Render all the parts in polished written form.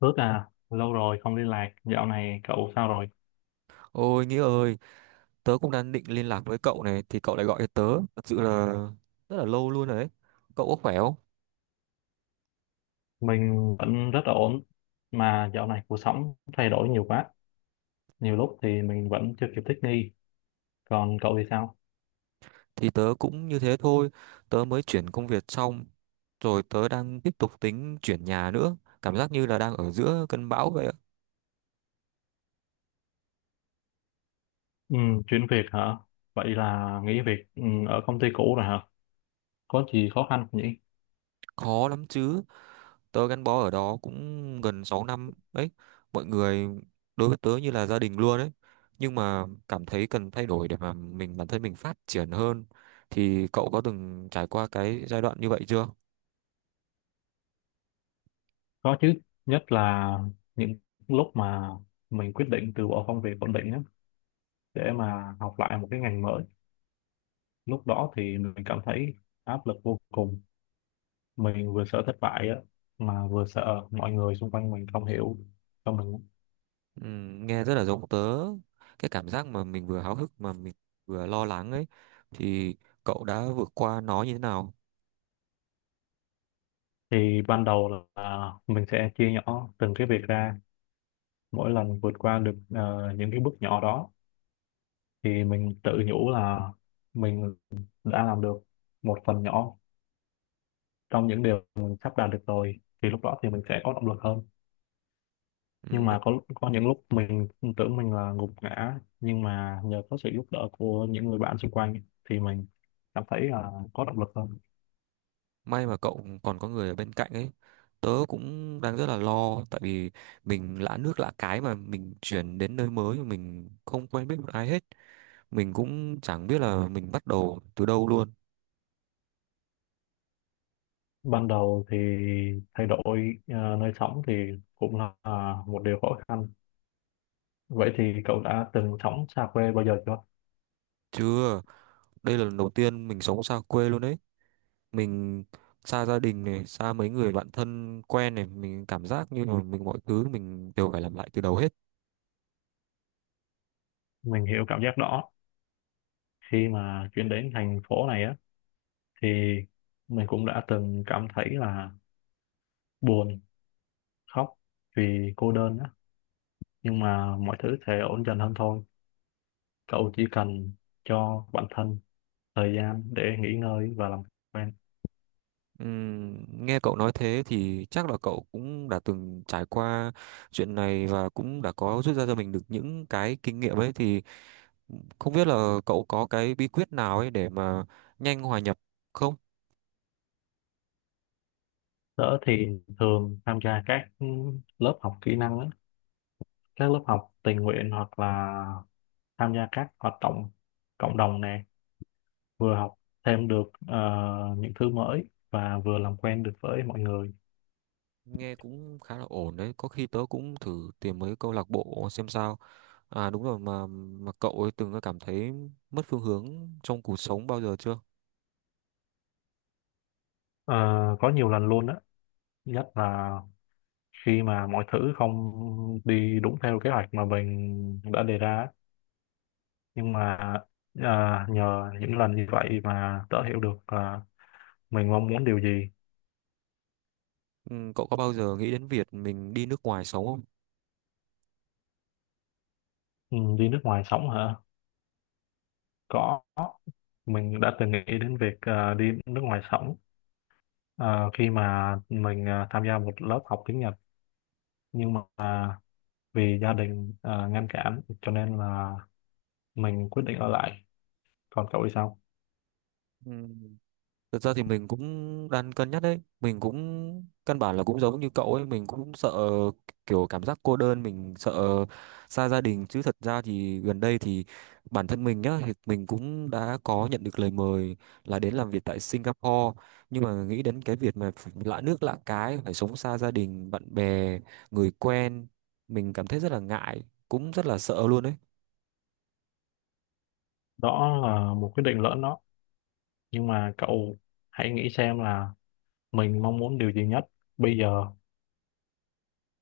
Lâu rồi không liên lạc, dạo này cậu sao rồi? Ôi Nghĩa ơi, tớ cũng đang định liên lạc với cậu này thì cậu lại gọi cho tớ, thật sự là rất là lâu luôn rồi đấy. Cậu có khỏe không? Mình vẫn rất là ổn, mà dạo này cuộc sống thay đổi nhiều quá, nhiều lúc thì mình vẫn chưa kịp thích nghi. Còn cậu thì sao? Thì tớ cũng như thế thôi, tớ mới chuyển công việc xong, rồi tớ đang tiếp tục tính chuyển nhà nữa, cảm giác như là đang ở giữa cơn bão vậy ạ. Ừ, chuyển việc hả? Vậy là nghỉ việc ở công ty cũ rồi hả? Có gì khó khăn không nhỉ? Khó lắm chứ. Tớ gắn bó ở đó cũng gần 6 năm đấy, mọi người đối với tớ như là gia đình luôn đấy. Nhưng mà cảm thấy cần thay đổi để mà mình bản thân mình phát triển hơn. Thì cậu có từng trải qua cái giai đoạn như vậy chưa? Có chứ, nhất là những lúc mà mình quyết định từ bỏ công việc ổn định á, để mà học lại một cái ngành mới. Lúc đó thì mình cảm thấy áp lực vô cùng, mình vừa sợ thất bại á mà vừa sợ mọi người xung quanh mình không hiểu cho mình. Ừ, nghe rất là giống tớ, cái cảm giác mà mình vừa háo hức mà mình vừa lo lắng ấy, thì cậu đã vượt qua nó như thế nào? Thì ban đầu là mình sẽ chia nhỏ từng cái việc ra, mỗi lần vượt qua được những cái bước nhỏ đó thì mình tự nhủ là mình đã làm được một phần nhỏ trong những điều mình sắp đạt được rồi, thì lúc đó thì mình sẽ có động lực hơn. Ừ, Nhưng may, mà có những lúc mình tưởng mình là gục ngã, nhưng mà nhờ có sự giúp đỡ của những người bạn xung quanh thì mình cảm thấy là có động lực hơn. may mà cậu còn có người ở bên cạnh ấy. Tớ cũng đang rất là lo, tại vì mình lạ nước lạ cái mà mình chuyển đến nơi mới, mà mình không quen biết một ai hết. Mình cũng chẳng biết là mình bắt đầu từ đâu luôn. Ban đầu thì thay đổi nơi sống thì cũng là một điều khó khăn. Vậy thì cậu đã từng sống xa quê bao giờ chưa? Chưa, đây là lần đầu tiên mình sống xa quê luôn đấy. Mình xa gia đình này, xa mấy người bạn thân quen này, mình cảm giác như là mọi thứ mình đều phải làm lại từ đầu hết. Mình hiểu cảm giác đó, khi mà chuyển đến thành phố này á thì mình cũng đã từng cảm thấy là buồn, khóc vì cô đơn á, nhưng mà mọi thứ sẽ ổn dần hơn thôi. Cậu chỉ cần cho bản thân thời gian để nghỉ ngơi và làm quen. Nghe cậu nói thế thì chắc là cậu cũng đã từng trải qua chuyện này, và cũng đã có rút ra cho mình được những cái kinh nghiệm ấy, thì không biết là cậu có cái bí quyết nào ấy để mà nhanh hòa nhập không? Tớ thì thường tham gia các lớp học kỹ năng á, các lớp học tình nguyện hoặc là tham gia các hoạt động cộng đồng nè, vừa học thêm được những thứ mới và vừa làm quen được với mọi người. Nghe cũng khá là ổn đấy, có khi tớ cũng thử tìm mấy câu lạc bộ xem sao. À đúng rồi, mà cậu ấy từng cảm thấy mất phương hướng trong cuộc sống bao giờ chưa? Ờ, có nhiều lần luôn á, nhất là khi mà mọi thứ không đi đúng theo kế hoạch mà mình đã đề ra á. Nhưng mà ờ, nhờ những lần như vậy mà tớ hiểu được là mình mong muốn điều gì. Ừ, cậu có bao giờ nghĩ đến việc mình đi nước ngoài sống không? Ừ, đi nước ngoài sống hả, có, mình đã từng nghĩ đến việc đi nước ngoài sống. Ờ, khi mà mình tham gia một lớp học tiếng Nhật, nhưng mà vì gia đình ngăn cản cho nên là mình quyết định ở lại. Còn cậu thì sao? Ừ, thực ra thì mình cũng đang cân nhắc đấy. Mình cũng căn bản là cũng giống như cậu ấy. Mình cũng sợ kiểu cảm giác cô đơn. Mình sợ xa gia đình. Chứ thật ra thì gần đây thì bản thân mình nhá, thì mình cũng đã có nhận được lời mời là đến làm việc tại Singapore. Nhưng mà nghĩ đến cái việc mà phải lạ nước lạ cái, phải sống xa gia đình, bạn bè, người quen, mình cảm thấy rất là ngại, cũng rất là sợ luôn đấy. Đó là một quyết định lỡ đó. Nhưng mà cậu hãy nghĩ xem là mình mong muốn điều gì nhất bây giờ,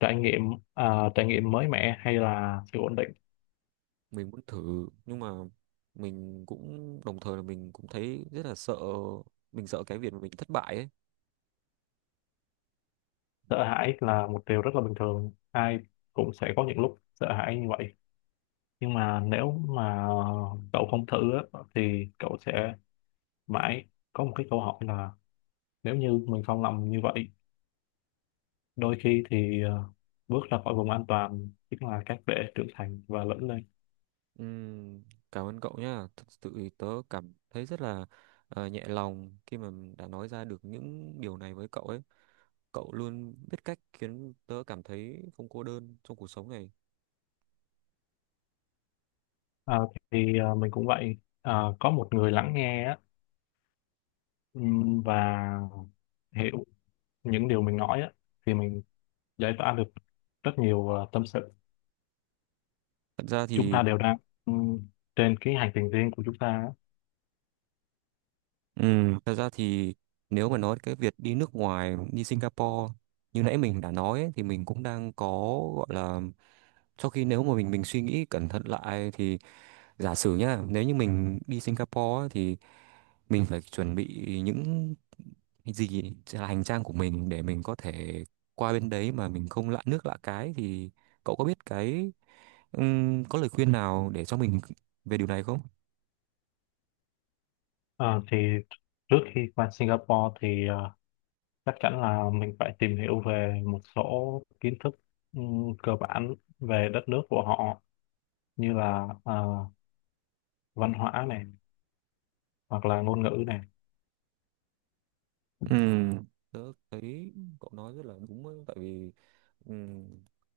trải nghiệm trải nghiệm mới mẻ hay là sự ổn định. Mình muốn thử, nhưng mà mình cũng đồng thời là mình cũng thấy rất là sợ, mình sợ cái việc mà mình thất bại ấy. Sợ hãi là một điều rất là bình thường. Ai cũng sẽ có những lúc sợ hãi như vậy. Nhưng mà nếu mà cậu không thử á, thì cậu sẽ mãi có một cái câu hỏi là nếu như mình không làm như vậy. Đôi khi thì bước ra khỏi vùng an toàn chính là cách để trưởng thành và lớn lên. Ừm, Cảm ơn cậu nhá, thực sự thì tớ cảm thấy rất là nhẹ lòng khi mà đã nói ra được những điều này với cậu ấy. Cậu luôn biết cách khiến tớ cảm thấy không cô đơn trong cuộc sống này. Ờ, thì mình cũng vậy. Ờ, có một người lắng nghe á, và hiểu những điều mình nói á, thì mình giải tỏa được rất nhiều tâm sự. Thật ra Chúng thì ta đều đang ừm, trên cái hành trình riêng của chúng ta á. Thật ra thì nếu mà nói cái việc đi nước ngoài, đi Singapore như nãy mình đã nói ấy, thì mình cũng đang có, gọi là, sau khi nếu mà mình suy nghĩ cẩn thận lại thì giả sử nhá, nếu như mình đi Singapore á, thì mình phải chuẩn bị những gì là hành trang của mình để mình có thể qua bên đấy mà mình không lạ nước lạ cái, thì cậu có biết cái, có lời khuyên nào để cho mình về điều này không? Ờ, thì trước khi qua Singapore thì chắc chắn là mình phải tìm hiểu về một số kiến thức cơ bản về đất nước của họ, như là văn hóa này hoặc là ngôn ngữ này. Ừm, Tớ thấy cậu nói rất là đúng ấy, tại vì, Ừm,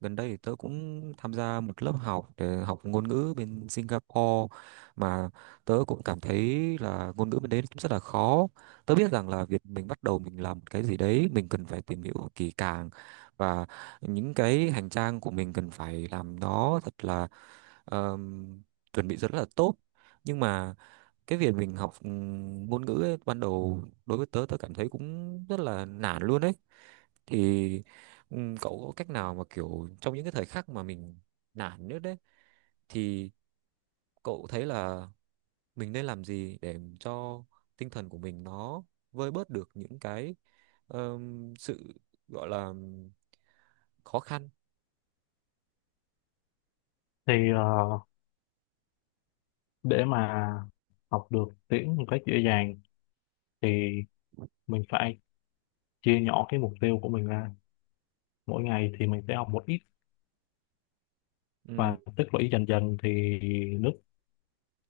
gần đây thì tớ cũng tham gia một lớp học để học ngôn ngữ bên Singapore, mà tớ cũng cảm thấy là ngôn ngữ bên đấy cũng rất là khó. Tớ biết rằng là việc mình bắt đầu mình làm cái gì đấy mình cần phải tìm hiểu kỹ càng, và những cái hành trang của mình cần phải làm nó thật là, ờm, chuẩn bị rất là tốt. Nhưng mà cái việc mình học, ngôn ngữ ấy, ban đầu đối với tớ, tớ cảm thấy cũng rất là nản luôn đấy. Thì cậu có cách nào mà kiểu trong những cái thời khắc mà mình nản nhất đấy thì cậu thấy là mình nên làm gì để cho tinh thần của mình nó vơi bớt được những cái, sự, gọi là, khó khăn? Thì để mà học được tiếng một cách dễ dàng thì mình phải chia nhỏ cái mục tiêu của mình ra, mỗi ngày thì mình sẽ học một ít Ừm, và tích lũy dần dần, thì nước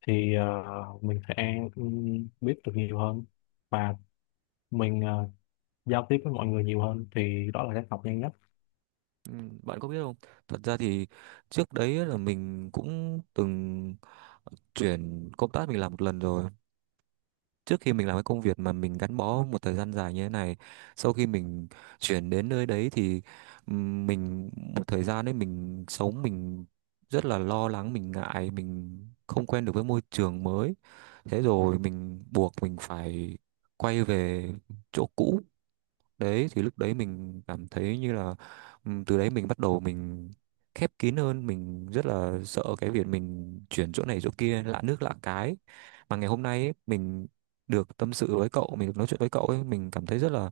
thì mình sẽ biết được nhiều hơn và mình giao tiếp với mọi người nhiều hơn, thì đó là cách học nhanh nhất. Bạn có biết không, thật ra thì trước đấy là mình cũng từng chuyển công tác, mình làm một lần rồi, trước khi mình làm cái công việc mà mình gắn bó một thời gian dài như thế này. Sau khi mình chuyển đến nơi đấy thì mình một thời gian đấy mình sống, mình rất là lo lắng, mình ngại, mình không quen được với môi trường mới. Thế rồi mình buộc mình phải quay về chỗ cũ. Đấy thì lúc đấy mình cảm thấy như là, từ đấy mình bắt đầu mình khép kín hơn, mình rất là sợ cái việc mình chuyển chỗ này chỗ kia lạ nước lạ cái. Mà ngày hôm nay ấy, mình được tâm sự với cậu, mình được nói chuyện với cậu ấy, mình cảm thấy rất là,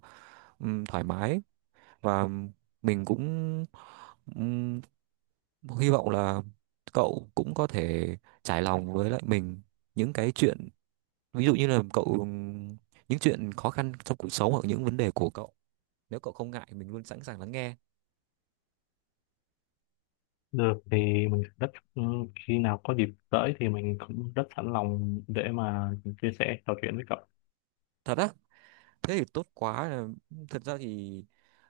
thoải mái. Và mình cũng, ừm, hy vọng là cậu cũng có thể trải lòng với lại mình những cái chuyện, ví dụ như là cậu, những chuyện khó khăn trong cuộc sống, hoặc những vấn đề của cậu. Nếu cậu không ngại, mình luôn sẵn sàng lắng nghe. Được, thì mình rất ừ, khi nào có dịp tới thì mình cũng rất sẵn lòng để mà chia sẻ trò chuyện với cậu. Thật á? Thế thì tốt quá. Thật ra thì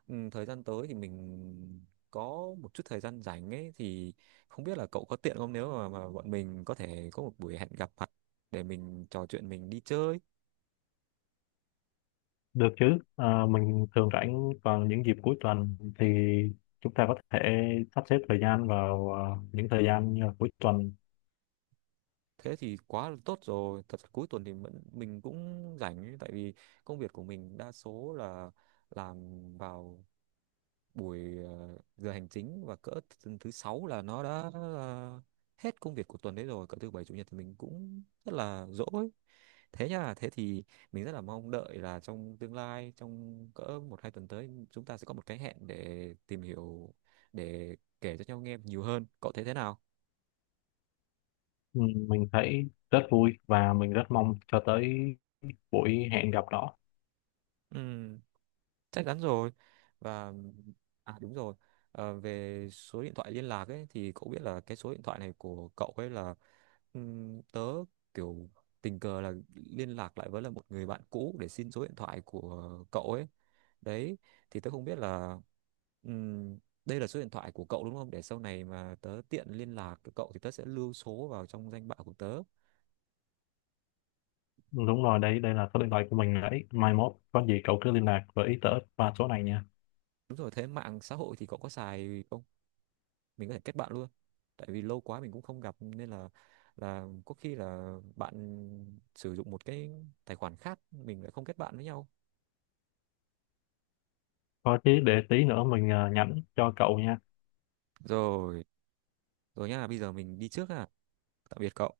thời gian tới thì mình có một chút thời gian rảnh ấy, thì không biết là cậu có tiện không, nếu mà, bọn mình có thể có một buổi hẹn gặp mặt để mình trò chuyện, mình đi chơi. Được chứ. Ờ, mình thường rảnh vào những dịp cuối tuần, thì chúng ta có thể sắp xếp thời gian vào những thời gian như là cuối tuần. Thế thì quá là tốt rồi, thật ra cuối tuần thì mình cũng rảnh ấy, tại vì công việc của mình đa số là làm vào buổi giờ hành chính, và cỡ thứ sáu là nó đã hết công việc của tuần đấy rồi, cỡ thứ bảy chủ nhật thì mình cũng rất là rỗi. Thế nha, thế thì mình rất là mong đợi là trong tương lai, trong cỡ một hai tuần tới chúng ta sẽ có một cái hẹn để tìm hiểu, để kể cho nhau nghe nhiều hơn. Cậu thấy thế nào? Ừ, mình thấy rất vui và mình rất mong cho tới buổi hẹn gặp đó. Ừ, chắc chắn rồi. Và à đúng rồi, về số điện thoại liên lạc ấy thì cậu biết là cái số điện thoại này của cậu ấy là, tớ kiểu tình cờ là liên lạc lại với là một người bạn cũ để xin số điện thoại của cậu ấy đấy, thì tớ không biết là, ừm, đây là số điện thoại của cậu đúng không, để sau này mà tớ tiện liên lạc với cậu thì tớ sẽ lưu số vào trong danh bạ của tớ. Đúng rồi, đấy, đây là số điện thoại của mình đấy. Mai mốt có gì cậu cứ liên lạc với tớ qua số này nha. Đúng rồi, thế mạng xã hội thì cậu có xài không? Mình có thể kết bạn luôn, tại vì lâu quá mình cũng không gặp, nên là có khi là bạn sử dụng một cái tài khoản khác, mình lại không kết bạn với nhau. Có chứ, để tí nữa mình nhắn cho cậu nha. Rồi, rồi nhá, bây giờ mình đi trước. À, tạm biệt cậu.